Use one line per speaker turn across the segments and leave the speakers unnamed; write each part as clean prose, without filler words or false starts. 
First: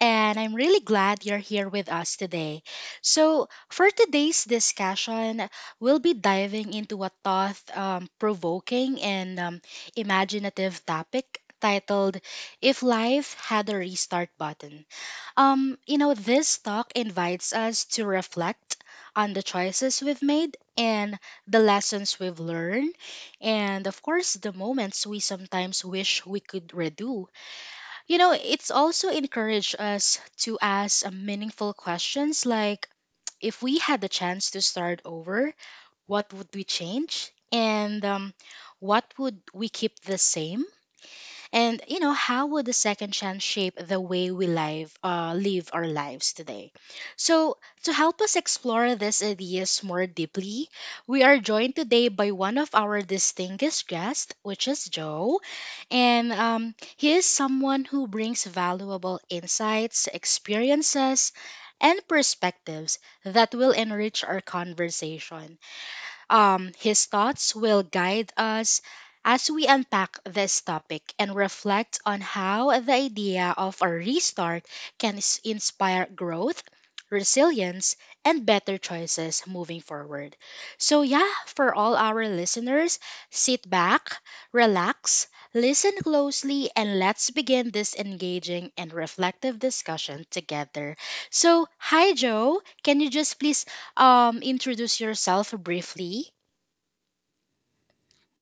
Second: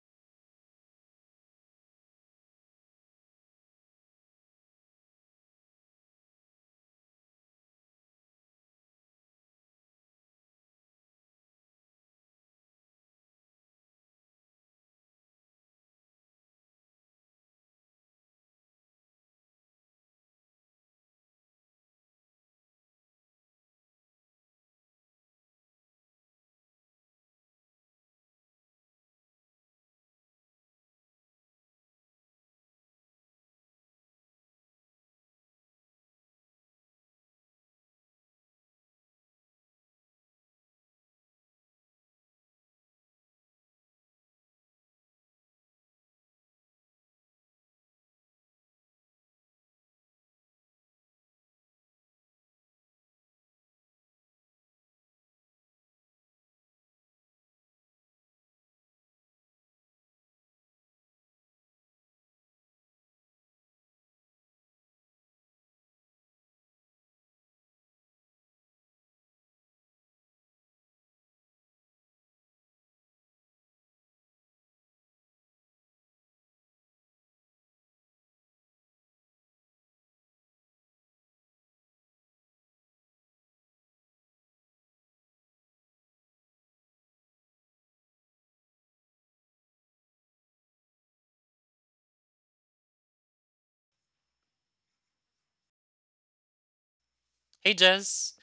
and I'm really glad you're here with us today. So, for today's discussion, we'll be diving into a thought provoking and imaginative topic titled If Life Had a Restart Button. This talk invites us to reflect on the choices we've made and the lessons we've learned, and of course, the moments we sometimes wish we could redo. It's also encouraged us to ask meaningful questions like if we had the chance to start over, what would we change? And what would we keep the same? And how would the second chance shape the way live our lives today? So, to help us explore these ideas more deeply, we are joined today by one of our distinguished guests, which is Joe. And he is someone who brings valuable insights, experiences, and perspectives that will enrich our conversation. His thoughts will guide us as we unpack this topic and reflect on how the idea of a restart can inspire growth, resilience, and better choices moving forward. So, yeah, for all our listeners, sit back, relax, listen closely, and let's begin this engaging and reflective discussion together. So, hi, Joe. Can you just please introduce yourself briefly?
Hey, Jess.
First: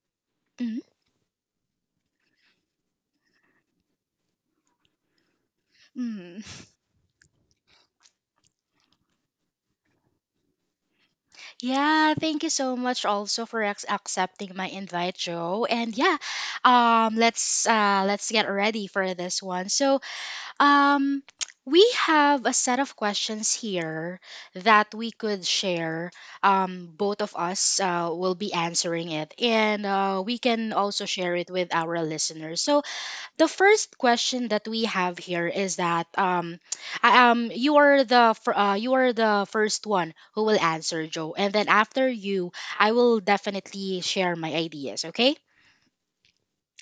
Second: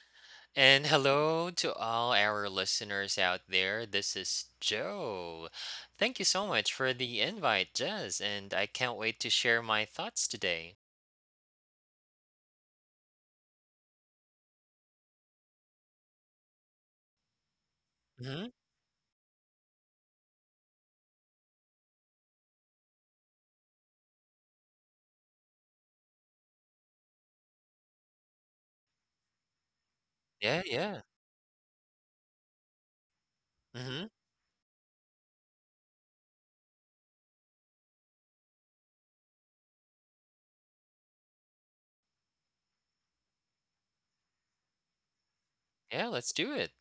Mhm.
And hello to all our listeners out there. This is Joe. Thank you
Mm.
so much for the invite, Jess. And I can't wait to share my thoughts today.
Yeah, thank you so much also for accepting my invite, Joe. And yeah, let's get
Hmm.
ready for this one. So, um we have a set of questions here that we could share. Both of us will be answering it, and we
Yeah,
can also
yeah.
share it with our listeners. So, the first
Hmm.
question that we have here is that you are the you are the first one who will answer, Joe, and then after you, I will definitely share my ideas. Okay.
Yeah, let's do it.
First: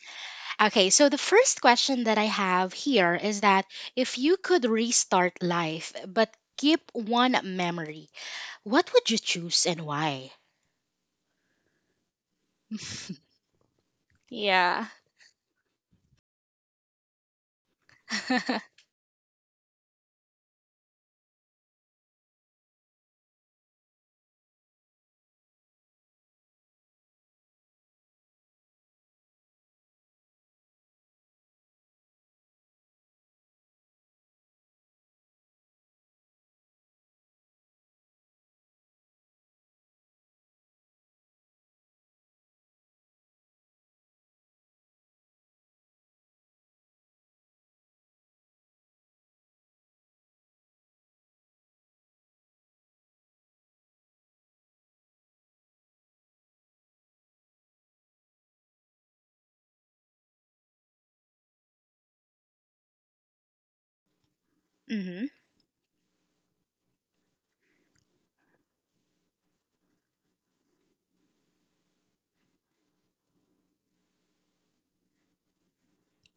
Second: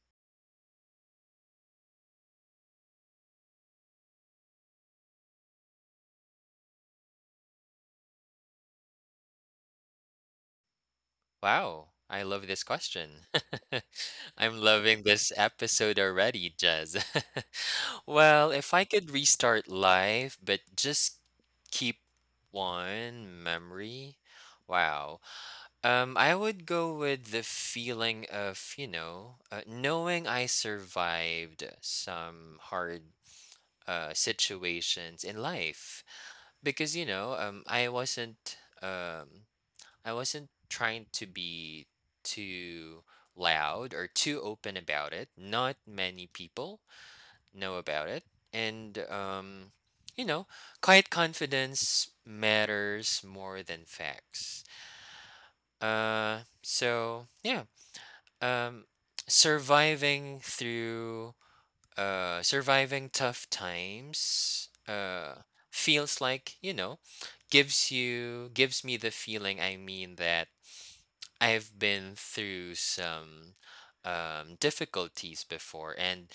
Okay. So the first question that I have here is that if you could restart life but keep one memory, what would you choose and why?
Wow. I love this question. I'm
Yeah.
loving this episode already, Jez. Well, if I could restart life, but just keep one memory. Wow. I would go with the feeling of, knowing I survived some hard situations in life, because, um, I wasn't trying to be too loud or too open about it. Not many people know about it. And, you know, quiet confidence matters more than facts. So yeah. um surviving through Surviving tough times
Mm-hmm.
feels like, gives me the feeling, I mean, that I've been through some difficulties before, and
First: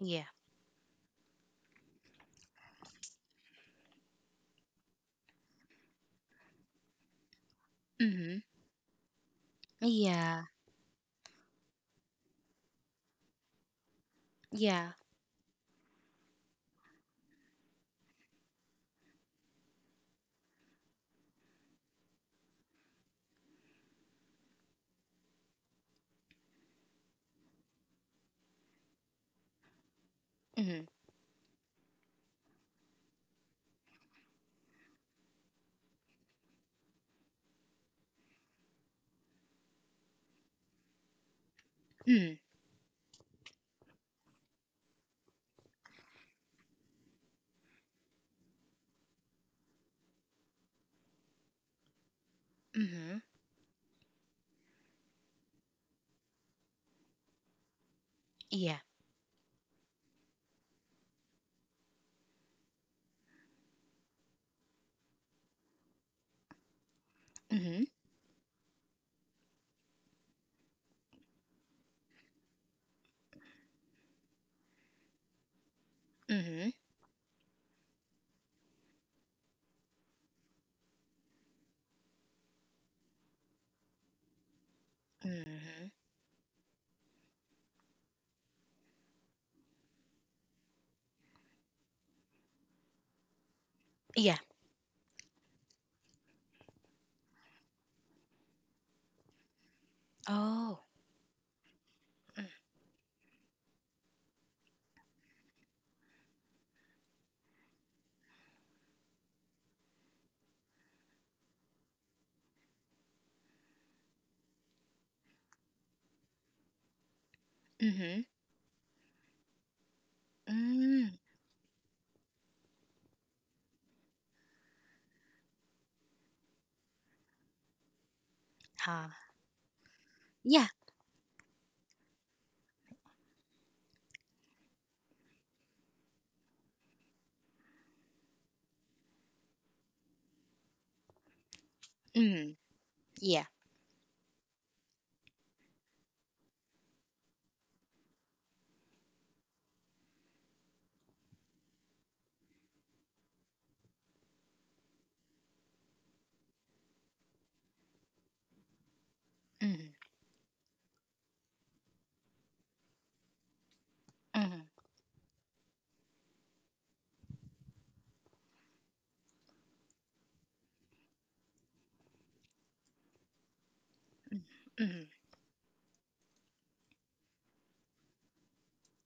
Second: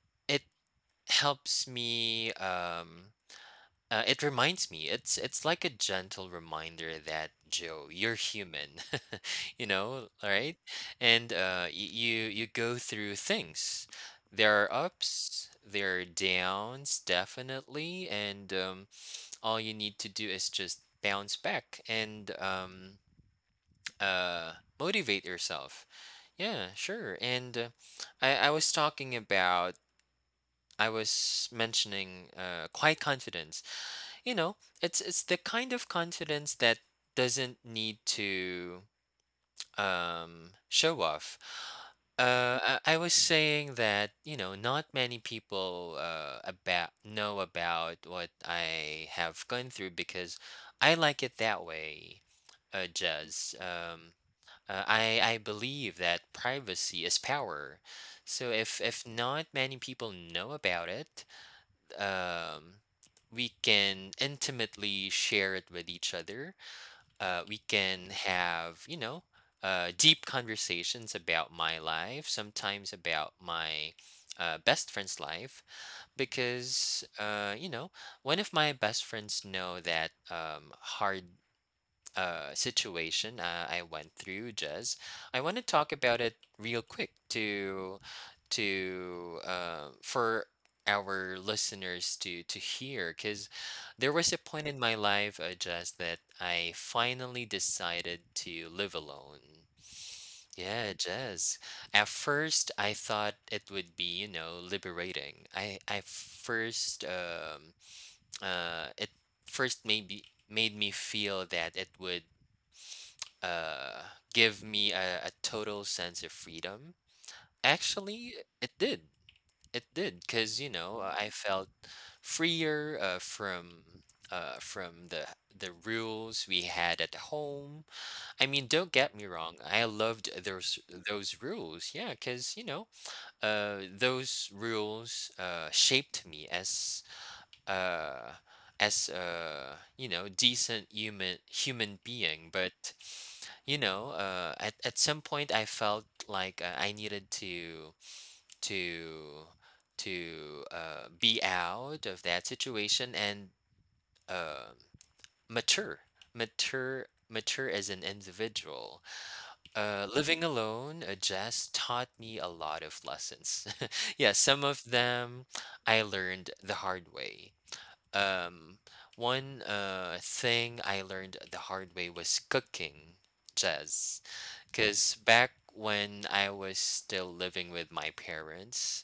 Yeah.
it helps me. It reminds me, it's like a gentle reminder that, Joe, you're
Mm-hmm.
human. You know,
Yeah.
right? And you go through things. There are
Yeah.
ups, there are downs, definitely, and all you need to do is just bounce back and uh, motivate yourself. Yeah, sure. And I was talking about,
Mm-hmm.
I was mentioning, quiet confidence, you know it's the kind of confidence that doesn't need to show off.
Mm-hmm.
I was saying that, not many people about know about what I have gone through, because I like it that way,
Mm-hmm.
Jazz. I believe that privacy is power. So
Yeah.
if not many people know about it, um we can intimately share it with each other. We
Mm-hmm.
can have, deep conversations about my life, sometimes about my, best friend's life,
Mm-hmm.
because, one of my best friends know that, hard situation I went through, Jez. I want to
Mhm.
talk about it real quick, to, for our listeners to hear, because there was a
Yeah.
point in my life, Jez, that I finally decided to live alone.
Oh.
Yeah, Jez. At
Mm.
first, I thought it would be, liberating. I first It first maybe made me feel that it would, uh, give me a total sense of freedom.
Mhm.
Actually, it did. It did, because,
Mm.
I felt freer, from the the rules we had at home. I mean, don't
Huh.
get me wrong. I loved
Yeah.
those rules. Yeah, because, those rules shaped me as, uh, as a, decent human being.
Mm.
But,
Yeah.
at some point, I felt like, I needed to to be out of that situation and, uh, mature mature as an individual.
Mhm.
Living alone just taught me a lot of lessons. Yeah,
Mhm.
some of them I learned the hard way. um, One thing I learned the hard way was cooking, Jazz.
Mhm.
Because back when I was still living with my parents,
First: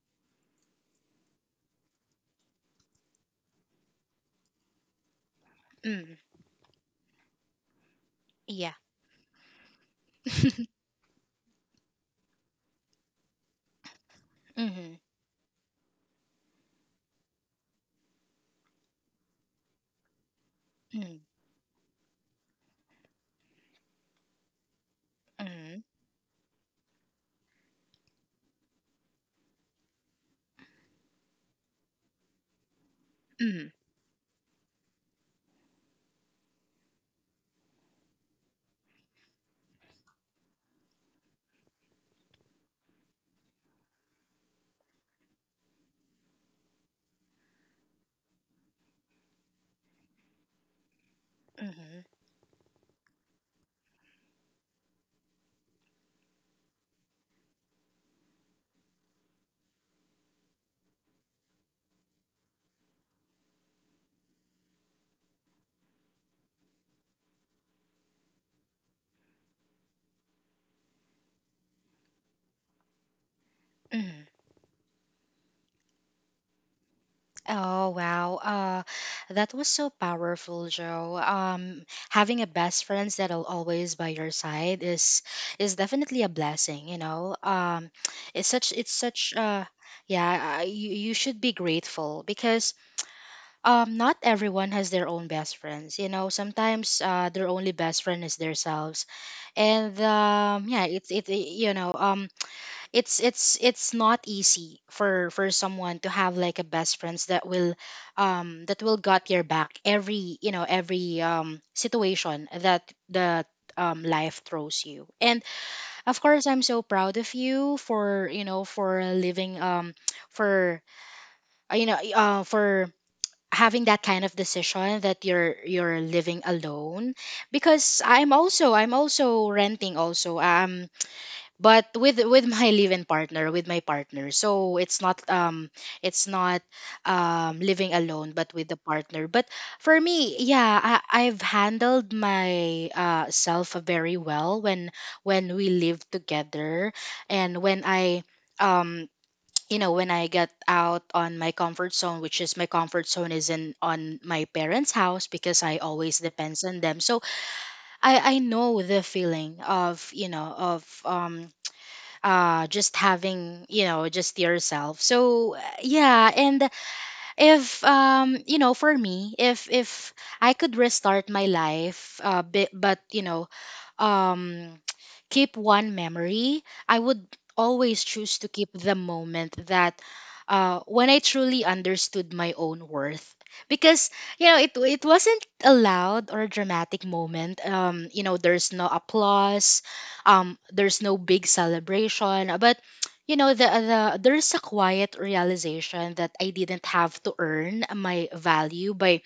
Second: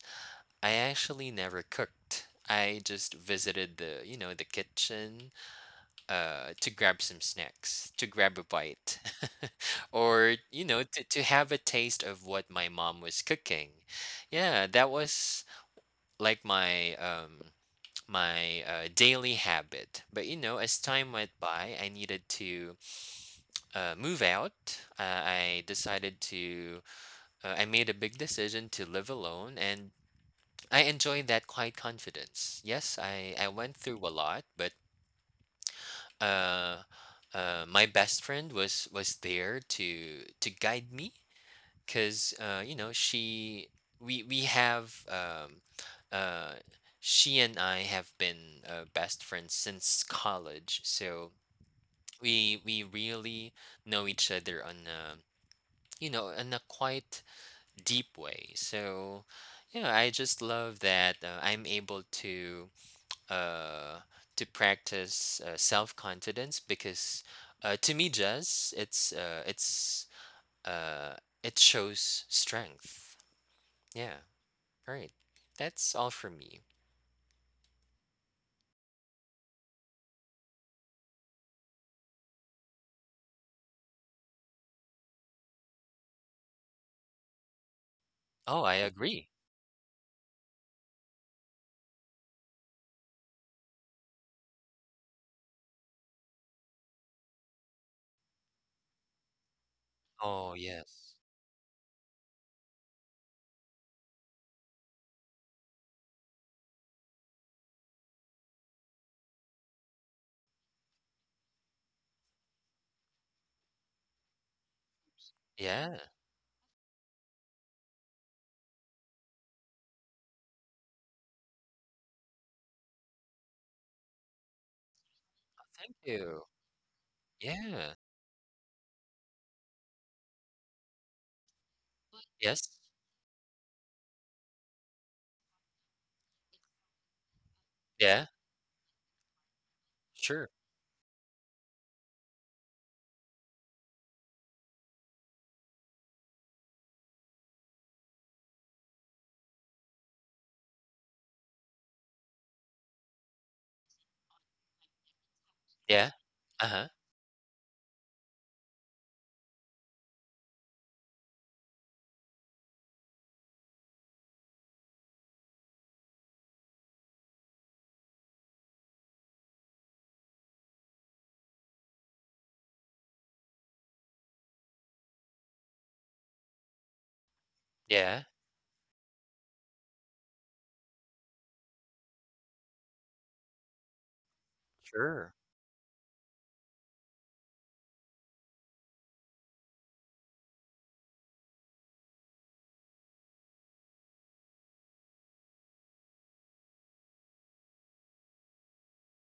I actually never cooked. I just visited the kitchen,
Mhm.
to grab some snacks, to grab a
Yeah.
bite, or, to have a taste of what my mom was cooking. Yeah, that
Mhm.
was like my daily habit. But, as time
Mhm.
went by, I needed to, move out. Uh, I
Mhm.
decided to, I made a big decision to live alone, and I enjoyed that quiet confidence. Yes, I
Mhm.
went through a lot, but, uh, my best friend was there to guide me, because, she we have, uh, she and I have been, best friends since college, so
Mhm.
we really know each other on a, you know in a quite deep way. So yeah, I just love that, I'm able to, uh, practice, self confidence because, to me, Jazz, uh, it shows strength. Yeah.
Mhm.
All right. That's all from me.
Oh wow. That was so powerful, Joe. Having a best friends that'll always by your side is definitely a blessing.
Oh, I
It's
agree.
such Yeah, you should be grateful because not everyone has their own best friends. Sometimes their only best friend is themselves. And
Oh,
yeah,
yes.
it's it's not easy for someone to have like a best friends that will got your back every you know every situation that life throws you. And
Yeah.
of course, I'm so proud of you for for living, for you know for having that kind of decision that you're
Thank
you're living
you.
alone
Yeah.
because I'm also renting also, but with
Yes.
my live-in partner with my partner, so it's not it's not living
Yeah.
alone but with the partner. But for me,
Sure.
yeah, I've handled my self very well when we live together, and when I um when I get out on my comfort zone, which is my comfort zone is in on my parents house because I
Yeah.
always depends
Uh
on
huh.
them. So I know the feeling of of just having, just yourself. So yeah. And if for me, if I could restart my life but um keep one memory, I would always
Yeah.
choose to keep the moment that when I truly understood my own worth because it
Sure.
wasn't a loud or dramatic moment. There's no applause, there's no big celebration, but there's a quiet realization that I didn't have to earn my value by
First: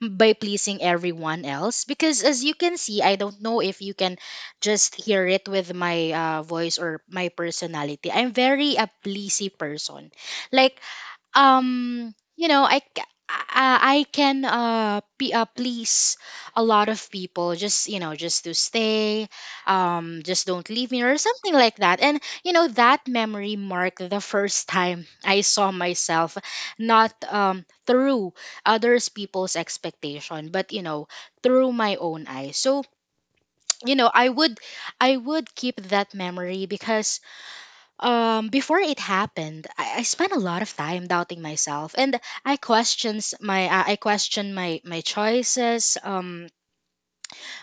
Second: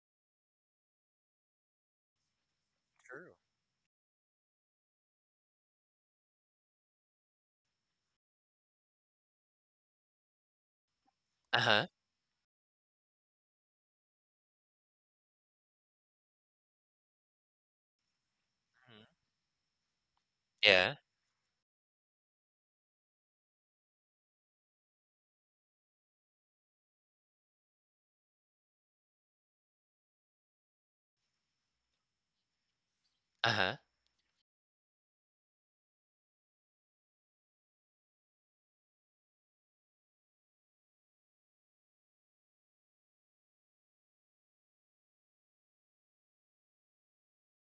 pleasing everyone else. Because as you can see, I
True.
don't know if you can just hear it with my voice or my personality. I'm very a pleasy person, like
Uh huh.
um you know i ca- I can please a lot of people just just to stay, just don't leave
Yeah.
me or something like that. And that memory marked the first time I saw myself, not through others people's expectation, but through my own eyes. So
Uh huh. Of
you know I would I would keep that memory because before it happened, I spent a lot of time doubting myself. And I questioned my choices,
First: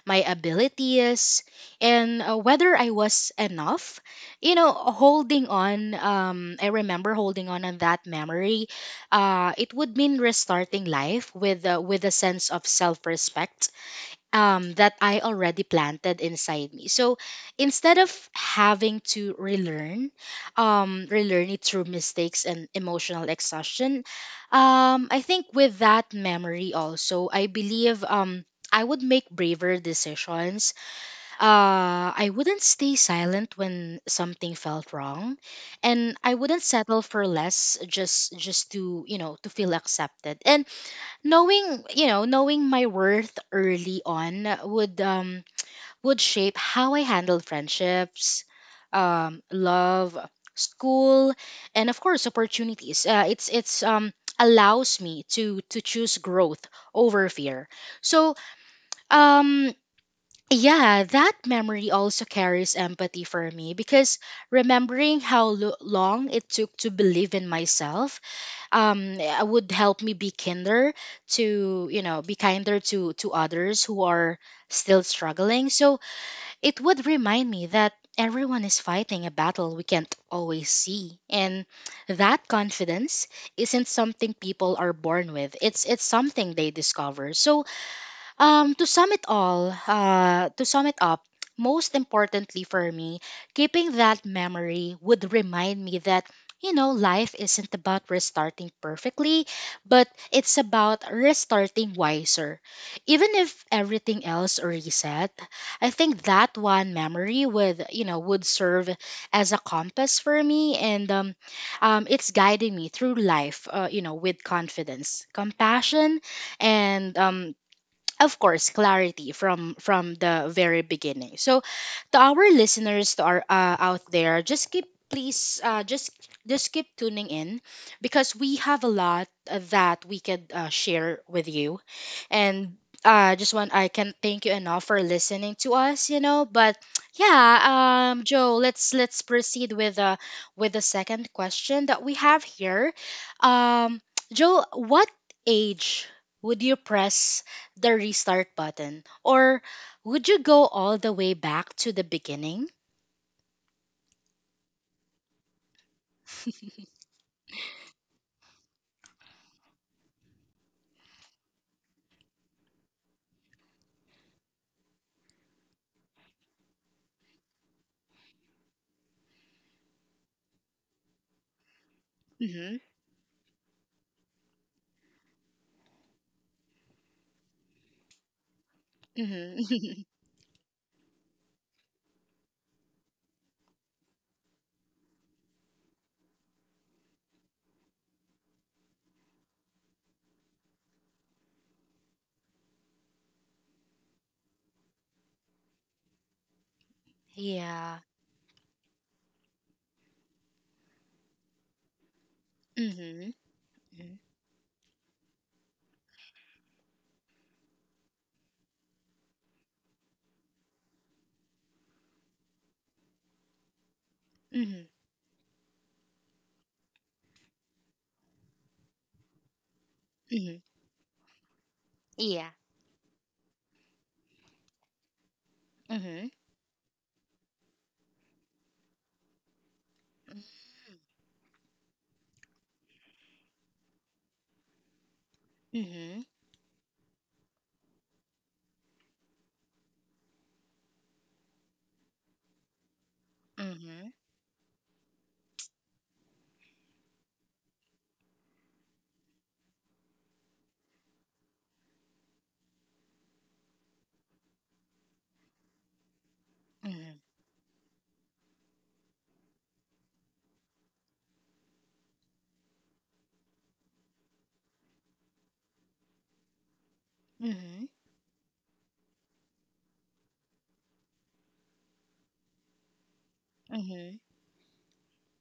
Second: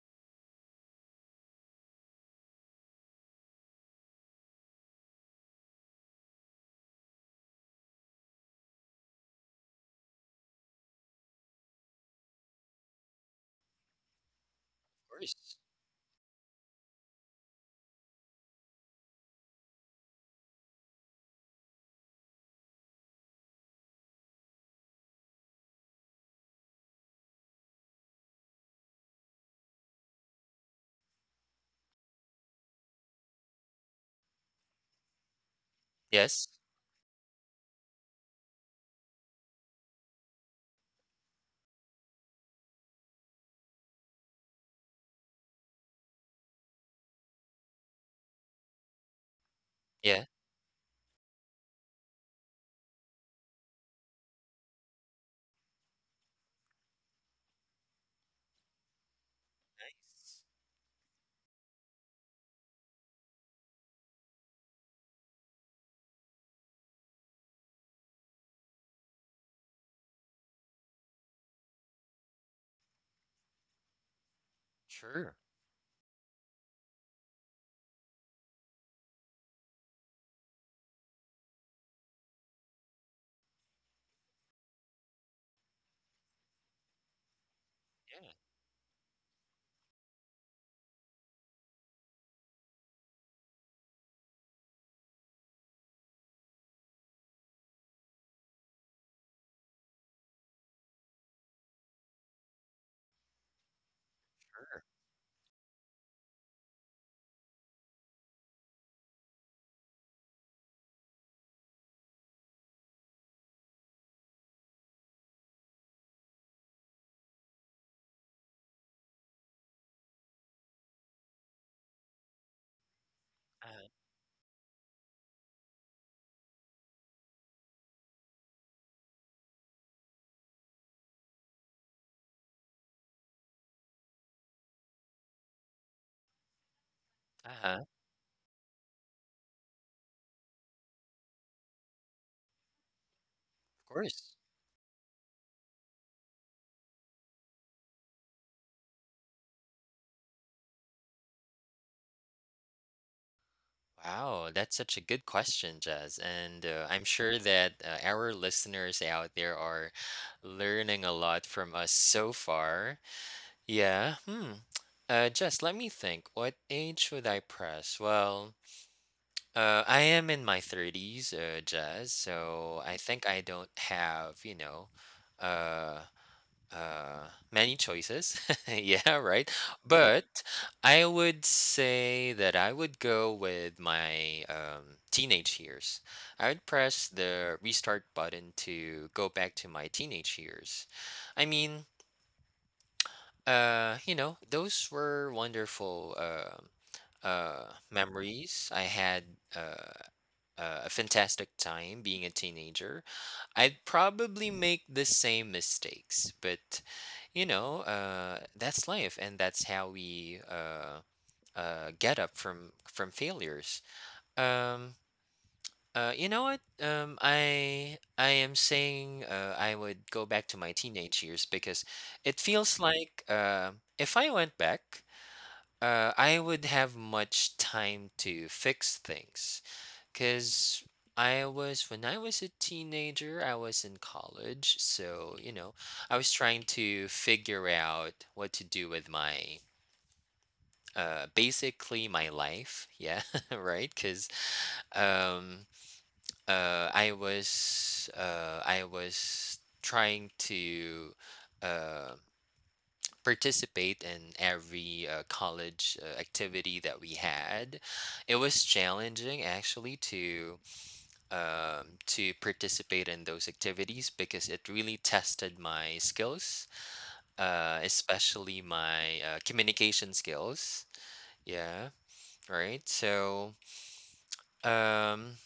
my abilities, and whether I was enough. You know holding on I remember holding on that memory. It would mean restarting life with a sense of self-respect that I
course.
already planted inside me. So instead of having to relearn it through mistakes and emotional exhaustion, I think with that memory also, I believe I would make braver decisions. I wouldn't stay silent when something felt wrong, and I
Yes.
wouldn't settle for less, just to feel accepted. And knowing you know knowing my worth early on would shape how I handle friendships, love,
Yeah.
school, and of course opportunities. Uh, it's allows me to choose growth over fear. So um
Nice.
yeah, that memory also carries empathy for me because remembering how long it took to believe in myself, would help me be kinder to, be kinder to others who are still
Sure.
struggling. So it would remind me that everyone is fighting a battle we can't always see, and that confidence isn't something people are born with, it's something they discover. So
Yeah.
to sum it up, most importantly for me, keeping that memory would remind me that, life isn't about restarting perfectly, but it's about restarting wiser. Even if everything else reset, I think that one memory would serve as a compass for me. And it's guiding me through life, with confidence, compassion, and of course clarity from the very beginning. So to our listeners, to our
Uh huh.
out there, just keep please, just keep tuning in because we have a lot that we could share with you. And just want I can thank you enough for listening to us, but
Uh huh.
yeah, Joe, let's proceed with the second question that we have here.
Of
um
course.
Joe, what age would you press the restart button? Or would you go all the way back to the beginning?
Wow, that's such a good question, Jazz. And, I'm sure that, our listeners out there are learning a lot from us so far. Yeah. Hmm. Just let me think. What age should I press? Well, I am in my thirties, Jazz.
Mm-hmm.
So I think I don't have, uh, many choices. Yeah, right.
Mm-hmm.
But I would say that I would go with my, teenage years. I would press the restart button to go back to my teenage years. I mean, those were wonderful,
Yeah.
memories. I had, uh, a fantastic time being a teenager.
Mm-hmm.
I'd probably make the same mistakes, but, that's life, and that's how we, get up from failures.
Mm-hmm.
Um, you know what? I am saying, I would go back
Mm-hmm.
to my teenage years, because it
Yeah.
feels like, if I went back,
Mm-hmm.
I would have much time to fix things, because I was when I was a teenager, I was in college, so, I
Mm-hmm.
was trying to figure out what to do with my basically my life. Yeah. Right?
Mm-hmm.
Because um I was trying to, um participate in every, college, activity that we
Mm-hmm.
had. It was challenging actually to participate in those activities, because it really tested my skills,
Mm-hmm.
especially my, communication skills. Yeah, right. So.
Mm-hmm.
Um,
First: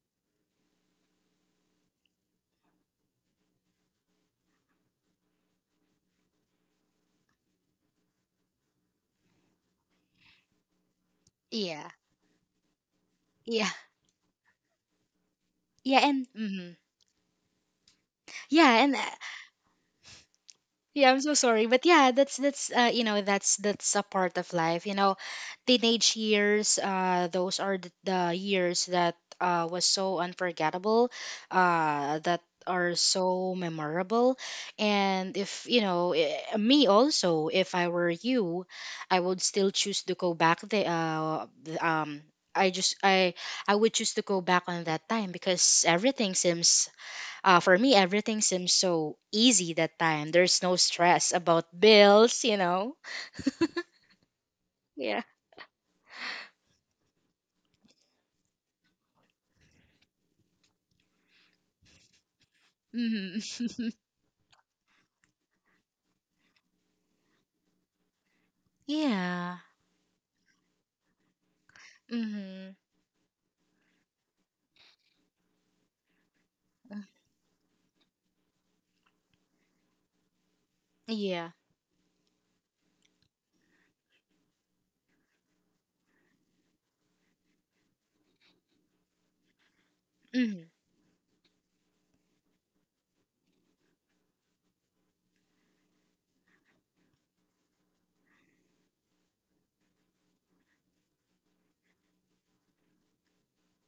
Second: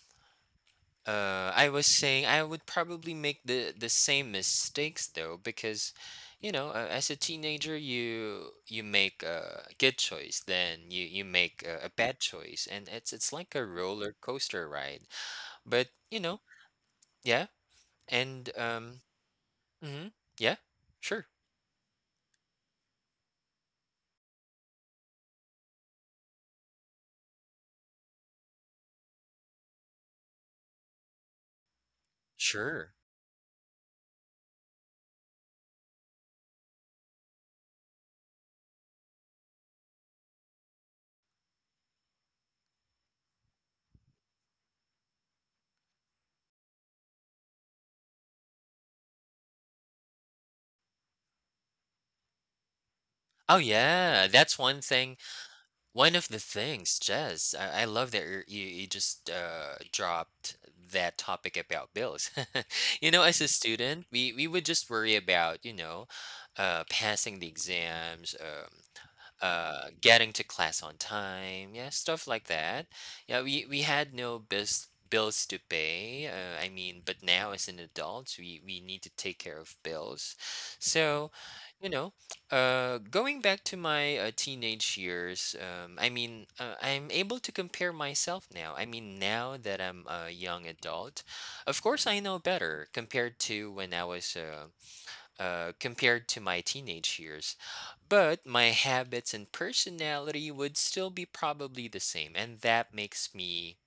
I was saying I would probably make the same mistakes, though, because, as a teenager, you make a good choice, then you make a,
Yeah.
a bad choice, and it's like a
Yeah.
roller coaster ride. But,
Yeah. And Mm-hmm.
yeah. And
Yeah. And
Mhm. Yeah.
Yeah, I'm
Sure.
so sorry, but yeah, that's you know that's a part of life. Teenage years, those are the years that was so unforgettable, that
Sure.
are so memorable. And if me also, if I were you, I would still choose to go back. I just I would choose to go back on that time because everything seems for me, everything seems so easy that time. There's no stress about bills, you know?
Oh yeah, that's one thing.
Yeah.
One of the things, Jess, I love that you just, dropped that topic about bills.
Hmm.
As a student, we would just worry about, passing the exams,
Yeah.
getting to class on time, yeah, stuff like
Hmm.
that. Yeah, we had no bills to pay. I mean, but now as an adult, we need to take care of bills. So,
Yeah.
you know, going back to my, teenage years, I mean, I'm able to compare myself now. I mean, now that I'm a
Hmm.
young adult, of course I know better compared to when I was, compared to my teenage years, but my habits and personality would still be probably the same, and that makes me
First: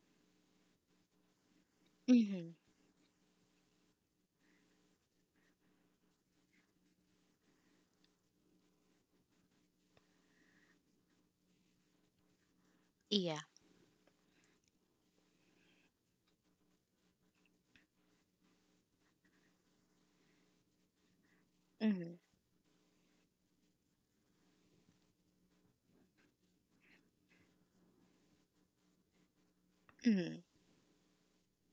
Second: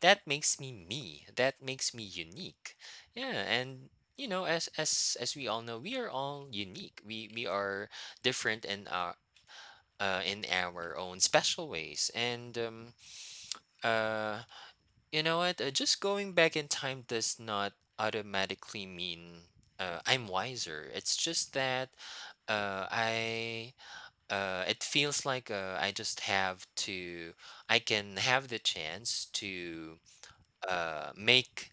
that makes me me. That makes me
Hmm.
unique. Yeah, and, as we all know, we are all unique. We are different in our own special ways, and,
Yeah.
uh, you know what? Just going back in time does not automatically mean, I'm wiser. It's just that
Hmm.
I it feels like, I just have to. I can have the chance to
Hmm.
uh, make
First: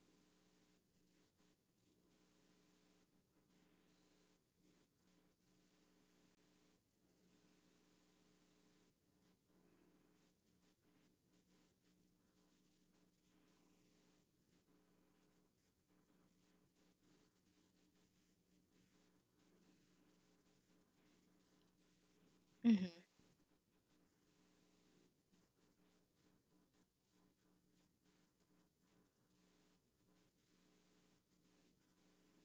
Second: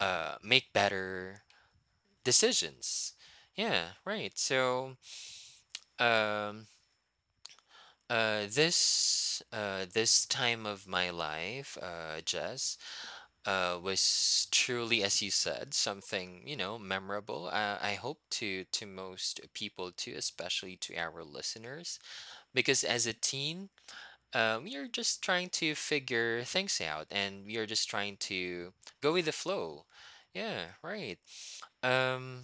make better decisions. Yeah, right. So, um, this time of my life, Jess, was truly, as you said, something, memorable. I hope to most people too, especially to our listeners, because
Hmm.
as a teen, you're just trying to figure things out, and you're just trying to go with the flow. Yeah, right. Um,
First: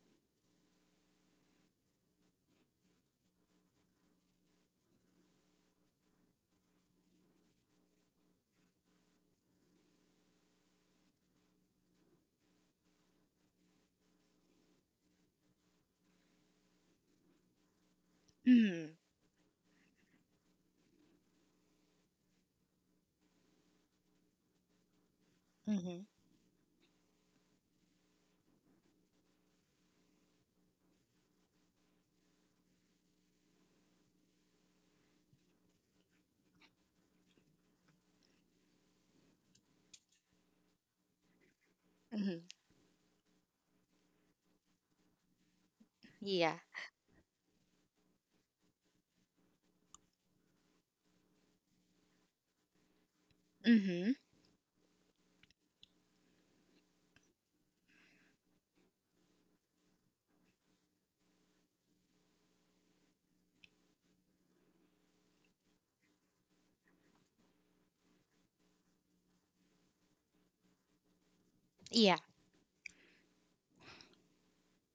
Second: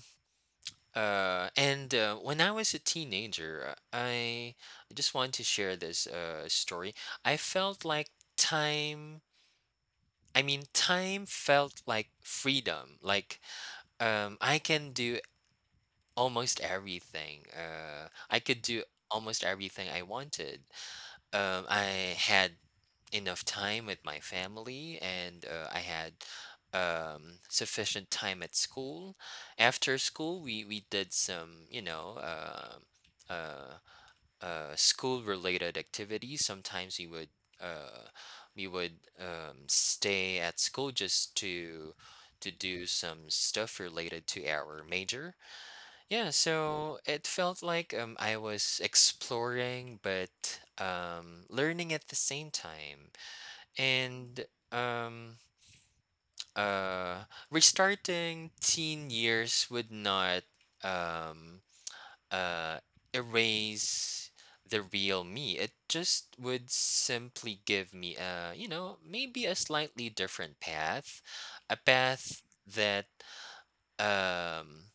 and, when I was a teenager, I just want to share this, story. I felt like time. I mean, time felt like freedom. Like, I can do almost everything. I could do
Hmm.
almost everything I wanted. I had enough time with my family, and I
Hmm.
had, sufficient time at school. After school, we did some, school related activities. Sometimes we would, uh, we would stay at school, just to
Hmm.
do some stuff related to our major. Yeah,
Yeah.
so it felt like, I was exploring but, learning at the same time.
Hmm.
And, um, uh, restarting teen years would not, um, uh, erase the real me. It just would simply give me maybe a slightly different path, a
Yeah.
path that, um,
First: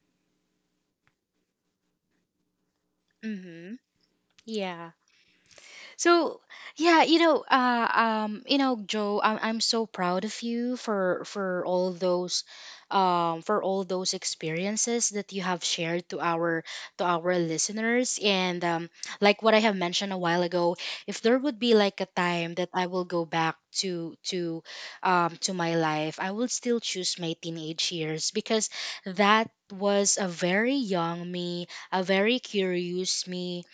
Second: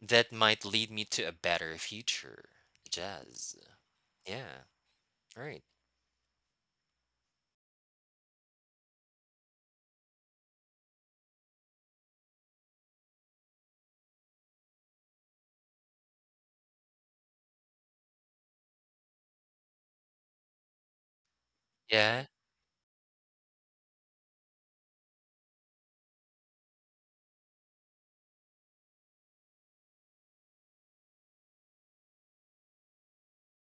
might lead me to a better future. Jazz.
Hmm.
Yeah.
Yeah.
All right.
So yeah, Joe, I'm so proud of you for all those, for all those experiences that you have shared to our listeners. And like what I have mentioned a while ago, if there would be like a
Yeah.
time that I will go back to to my life, I will still choose my teenage years because that was a very young me, a very curious me,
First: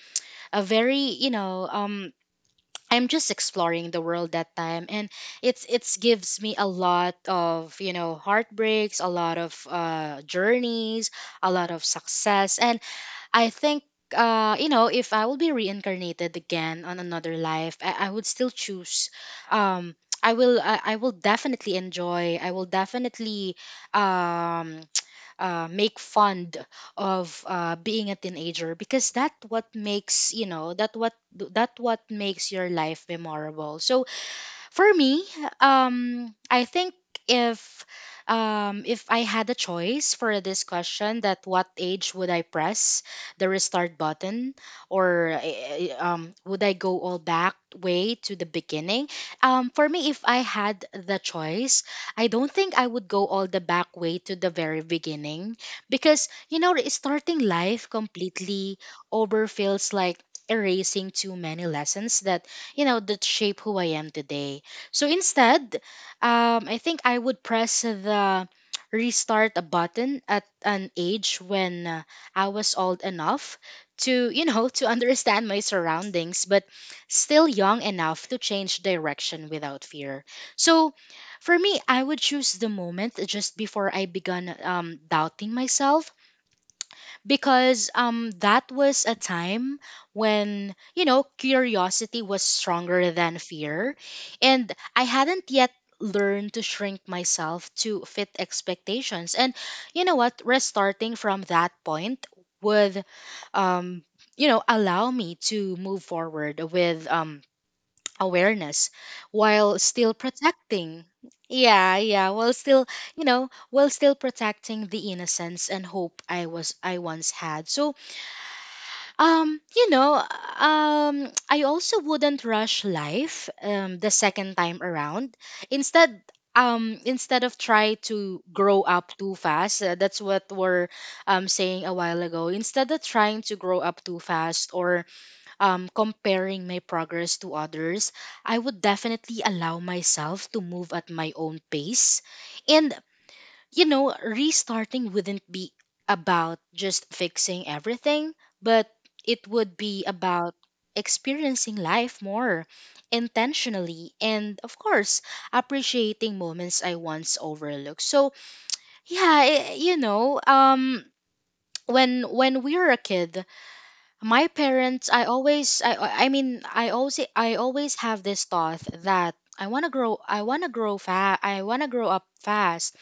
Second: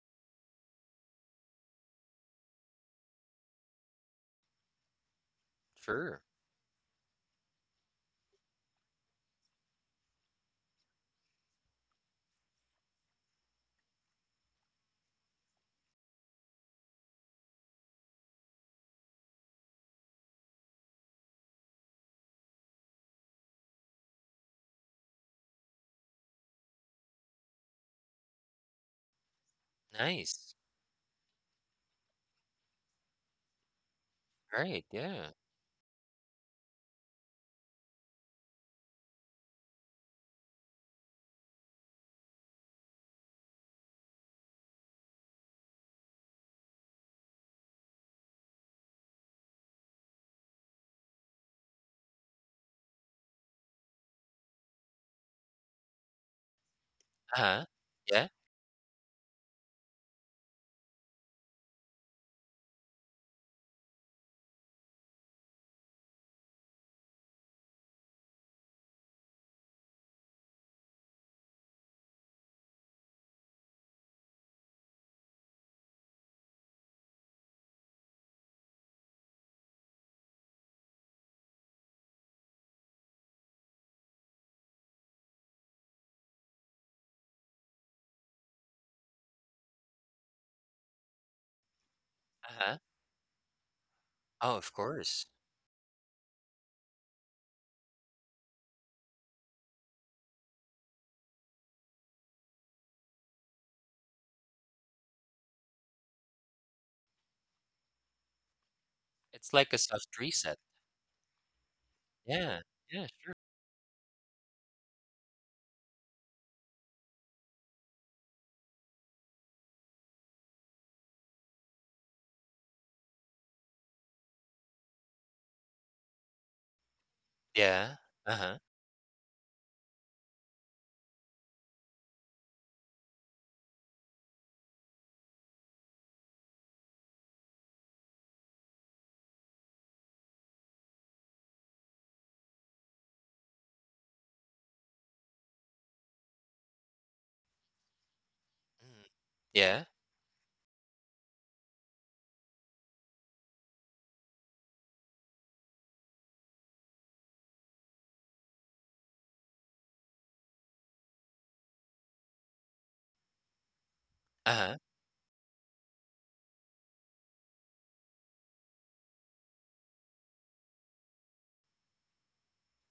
a very I'm just exploring the world that time and it's
Sure.
gives me a lot of, you know, heartbreaks, a lot of journeys, a lot of success. And I think you know, if I will be reincarnated again on another life, I would still choose, um I will I will definitely enjoy, I will definitely, um make fun of being a teenager, because that what makes, you
Nice.
know, that what, that what makes your life memorable. So
All right.
for me,
Yeah.
I think, if if I had a choice for this question, that what age would I press the restart button, or would I go all back way to the beginning? For me, if I had the choice, I don't think I would go all the back way to the very beginning, because you know, starting
Uh-huh.
life
Yeah.
completely over feels like erasing too many lessons that, you know, that shape who I am today. So instead, I think I would press the restart button at an age when I was old enough to, you know, to understand my surroundings, but still young enough to change direction without fear. So for me, I would choose the moment just before I began doubting myself, because that was a time when, you know, curiosity was
Uh-huh.
stronger than fear,
Oh,
and
of
I
course.
hadn't yet learned to shrink myself to fit expectations. And you know what, restarting from that point would, um you know, allow me to move forward with awareness
It's
while
like a
still
soft reset.
protecting. Yeah, yeah, while
Yeah.
still,
Yeah.
you know, while still protecting the innocence and hope I was I once had. So um you know I also wouldn't rush life the second time around. Instead, instead of try
Yeah.
to
Uh-huh.
grow up too fast, that's what we're saying a while ago, instead of trying to grow up too fast, or comparing my progress to others, I would definitely allow myself to move at my own pace. And, you know, restarting wouldn't be about just fixing everything, but
Mm.
it would
Yeah.
be about experiencing life more intentionally, and of course appreciating moments I once overlooked. So yeah, you know, when we were a kid, my
Uh-huh.
parents, I mean, I always have this thought that I want to grow, I want to grow fast, I want to grow up fast,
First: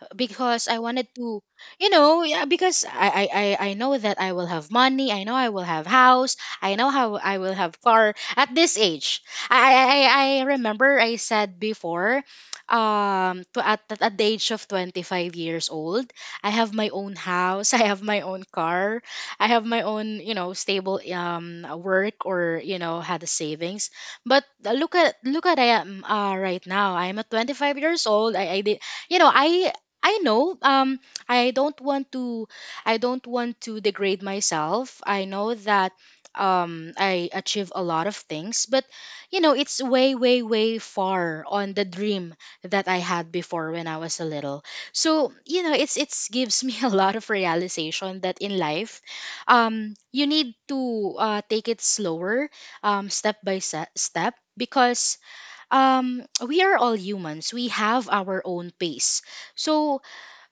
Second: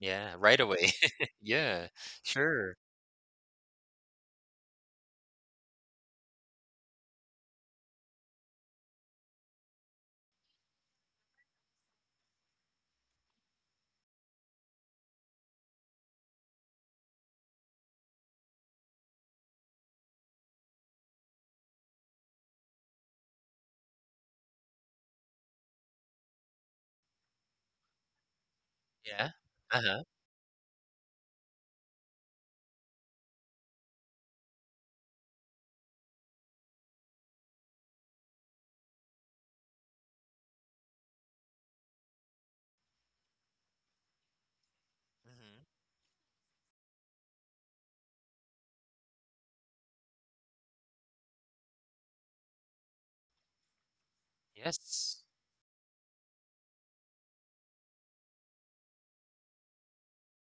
Yeah. Right
because I
away.
wanted to,
Yeah.
you know. Yeah,
Sure.
because I know that I will have money. I know I will have house. I know how I will have car at this age. I remember I said before, to at the age of 25 years old, I have my own house. I have my own car. I have my own, you know, stable work, or, you know, had the savings. But look at I am right now. I'm at 25 years old. I did, you know,
Yeah.
I
Uh-huh.
know, I don't want to, I don't want to degrade myself. I know that I achieve a lot of things, but you know, it's way way way far on the dream that I had before when I was a little. So,
Hmm.
you know, it's gives me a lot of realization that in life you need to take it slower, step by step, because
Yes.
we are all humans. We have our own pace. So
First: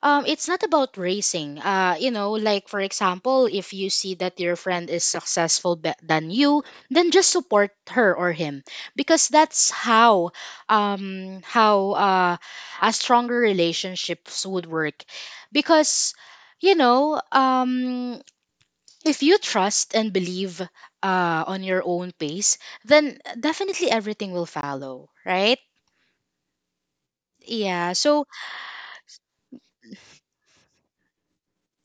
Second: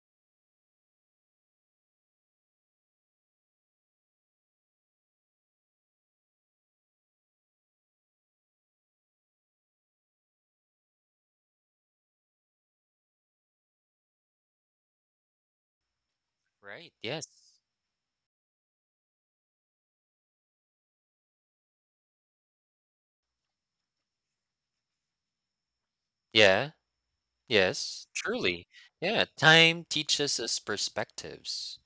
it's not about racing. You know, like for example, if you see that your friend is successful than you, then just support her or him, because that's how a stronger relationships would work. Because you
Right.
know,
Yes.
if you trust and believe on your own pace, then definitely everything will follow, right?
Yeah.
Yeah.
Yes.
So
Truly. Yeah. Time teaches us perspectives.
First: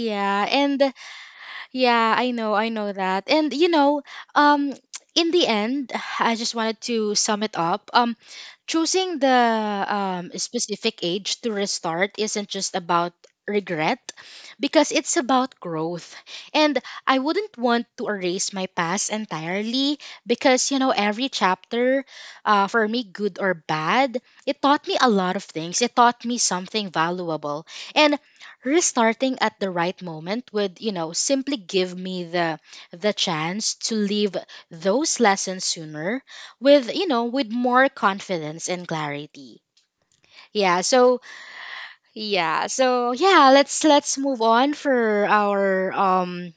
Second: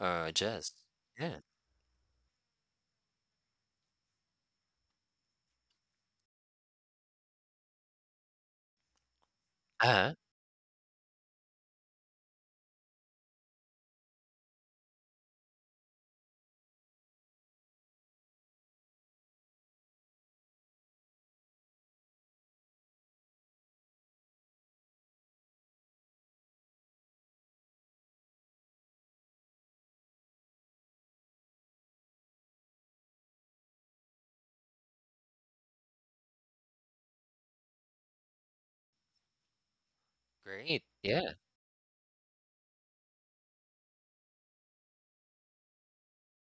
Just
and
yeah.
yeah, I know that. And you know, um in the end, I just wanted to sum it up. Choosing the
Uh-huh.
specific age to restart isn't just about regret, because it's about growth. And I wouldn't want to erase my past entirely, because you know, every chapter, for me, good or bad, it taught me a lot of things. It taught me something valuable. And restarting at the right moment would, you know, simply give me the chance to leave those lessons sooner with, you know, with more confidence and clarity. Yeah,
Great.
so
Yeah.
yeah, so yeah, let's move on for our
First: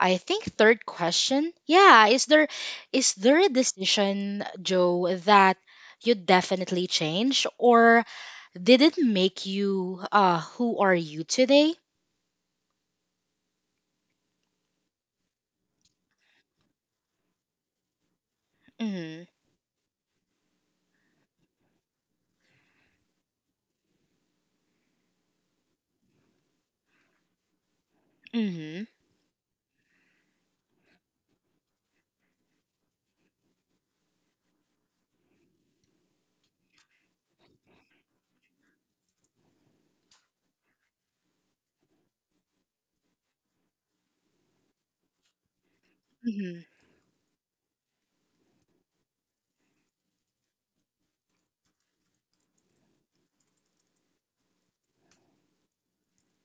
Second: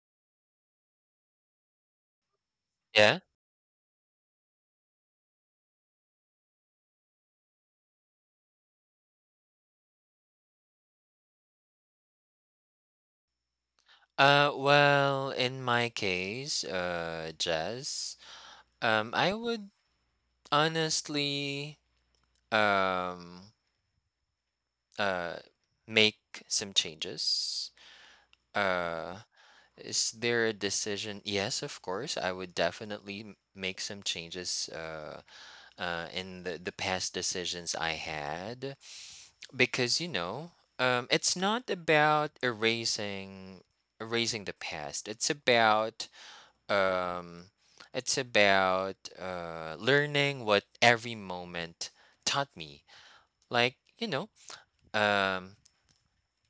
I think third question. Yeah, is there, is
Yeah.
there a decision, Joe, that you definitely change, or did it make you who are you today?
Well, in my case, Jazz.
Mm-hmm.
I would honestly, um uh make some changes.
Mhm.
Uh, is there a decision? Yes, of course. I would definitely make some changes. In the past decisions I had. Because, it's not about erasing the past. It's about,
Mhm.
um, learning what every moment taught me. Like, um,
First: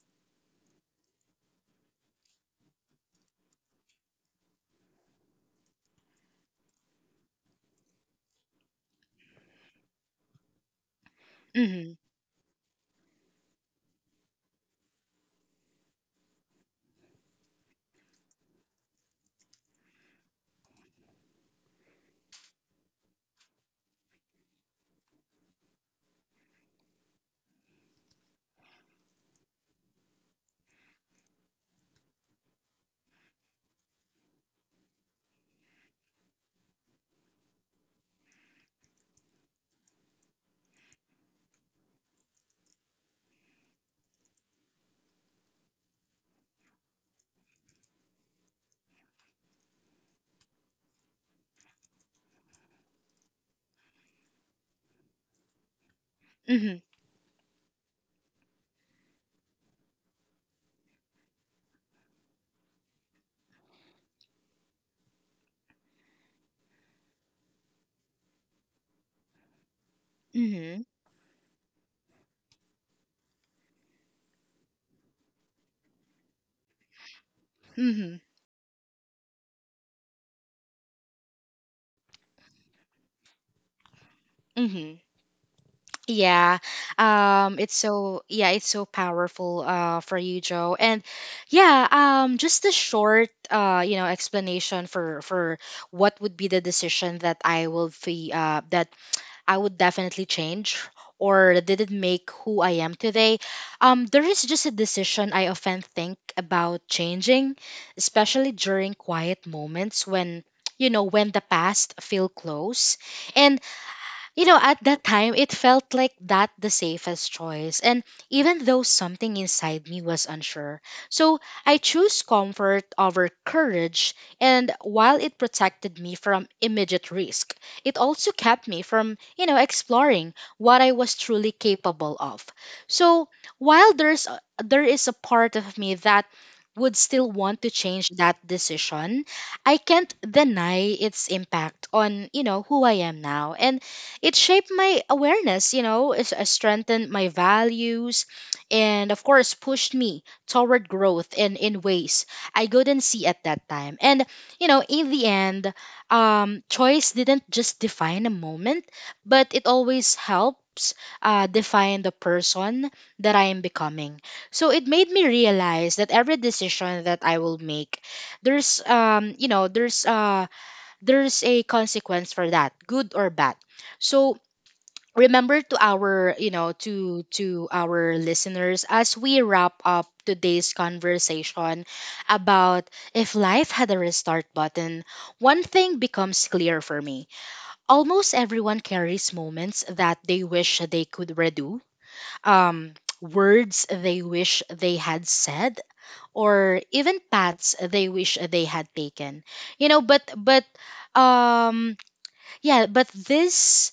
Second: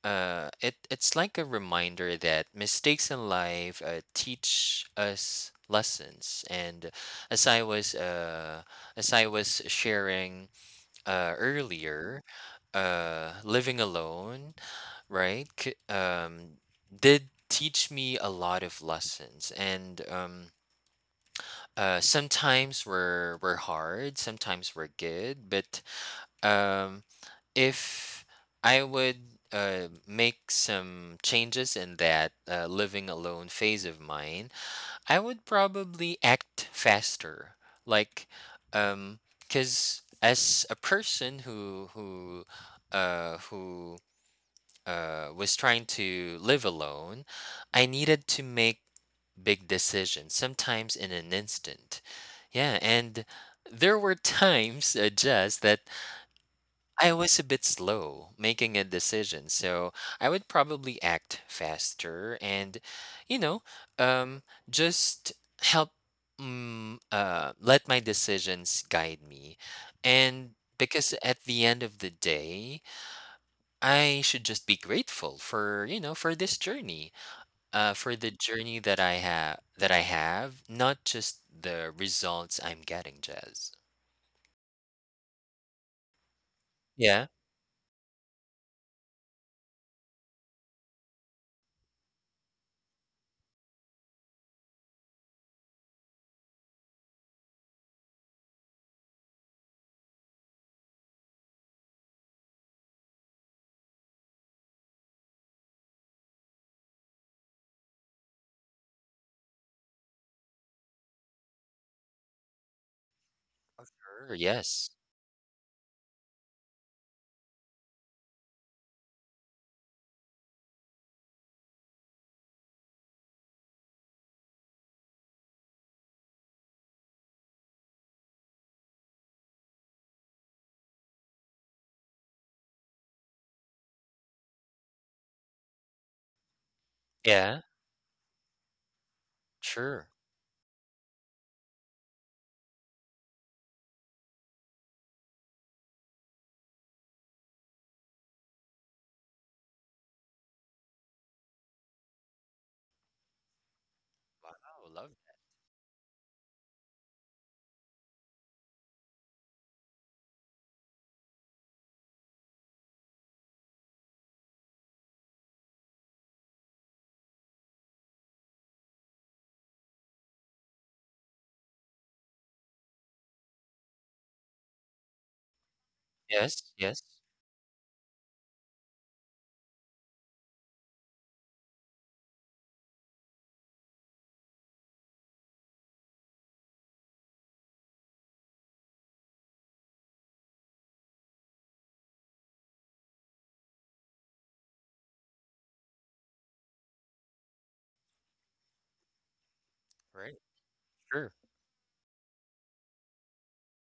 it's like a reminder that mistakes in life, teach us lessons. And as i was uh, as I was sharing,
Mhm.
earlier, living alone, right? Did teach me a lot of lessons. And, sometimes were hard, sometimes were good. But, um, if I would, make some changes in that, living alone phase of mine, I would probably act faster. Like, because as a person who was trying to live alone, I needed to make big decisions, sometimes in an instant. Yeah, and there were times, just that
Mhm.
I was a bit slow making a decision, so I would probably act faster and, you know, um, just help let my decisions guide me. And
Mhm.
because at the end of the day, I should just be grateful for this journey, for
Mhm.
the journey that I have, not just the results I'm getting, Jazz.
Mhm. Yeah.
Yeah.
It's so, yeah, it's so powerful for you, Joe. And yeah, just a short you know explanation for what would be the decision that I will fee, that I would definitely change, or did it make who I am today? There is just a decision I often think about changing, especially during quiet moments when, you know, when the past feel close, and
Oh, sure.
you know, at
Yes.
that time, it felt like that the safest choice. And even though something inside me was unsure. So I chose comfort over courage. And while it protected me from immediate risk, it also kept me from, you know, exploring what I was truly capable of. So while there is a part of me that would still want
Yeah.
to change that decision, I
Sure.
can't deny its impact on, you know, who I am now. And it shaped my awareness, you know, it strengthened my values, and of course pushed me toward growth in ways I couldn't see at that time. And you know,
Wow.
in
Love.
the end, choice didn't just define a moment, but it always helps define the person that I am becoming. So it made me realize that every decision that I will make, there's you know, there's a consequence for that, good or bad. So remember to our, you
Yes.
know,
Yes.
to our listeners, as we wrap up today's conversation about if life had a restart button, one thing becomes clear for me: almost everyone carries moments that they wish they could redo, um words they wish they had said, or even paths they wish they had taken. You know,
Right.
but
Sure.
um yeah, but this,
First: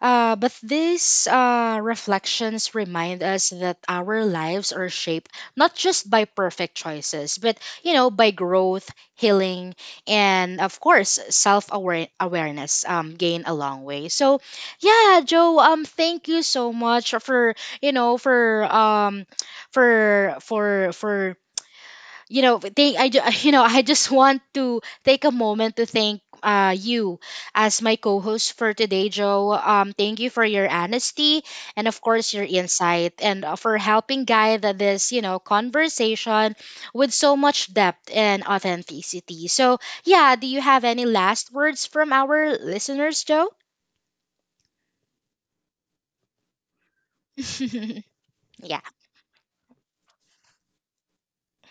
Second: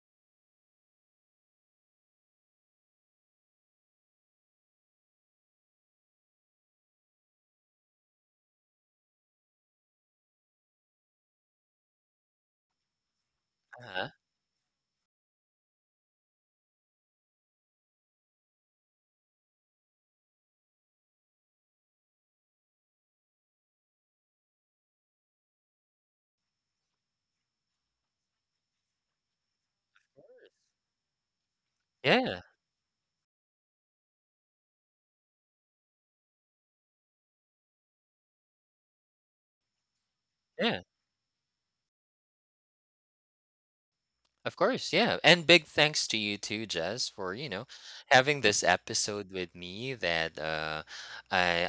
but these reflections remind us that our lives are shaped not just by perfect choices, but you know, by growth, healing, and of course, self awareness gain a long way.
Uh-huh.
So, yeah, Joe, thank you so much for, you know, for for for for you know, you know, I just want to take a moment to thank you as my co-host for today, Joe. Thank you for your honesty, and of course
Yeah.
your insight, and for helping guide this, you know, conversation with so much depth and authenticity. So yeah, do you
Yeah.
have any last words from our listeners, Joe?
Of course, yeah. And big thanks to you too, Jess, for, having this
Yeah.
episode with me that, I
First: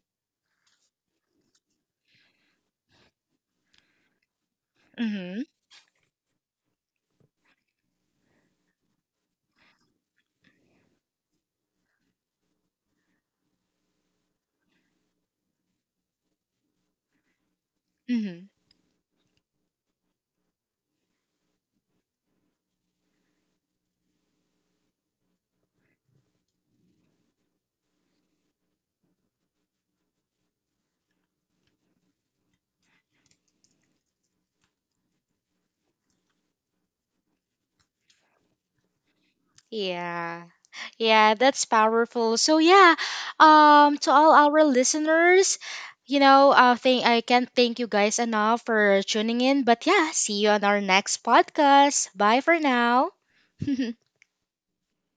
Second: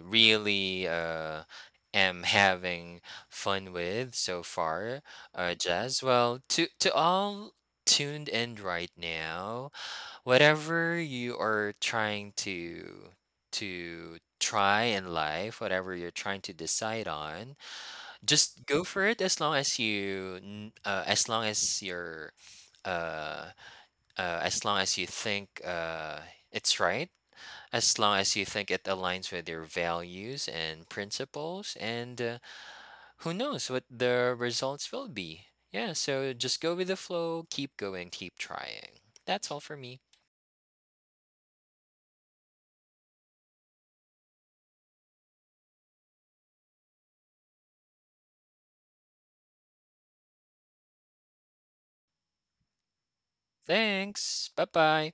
I really, am having fun with so far.
Hmm.
Jess, well, to all tuned in right now, whatever you are trying to try in life, whatever you're trying to decide on, just go for it, as long as as long as you're, uh, as long as you think, it's right, as long as you think it aligns with your values and principles, and, who knows what the results will be. Yeah, so just go with the flow, keep going, keep trying. That's all for me.
Yeah. Yeah, that's powerful. So yeah, to all our listeners, you know, thank, I can't thank you guys enough for tuning in. But yeah, see you on our next podcast. Bye for now.
Thanks. Bye bye.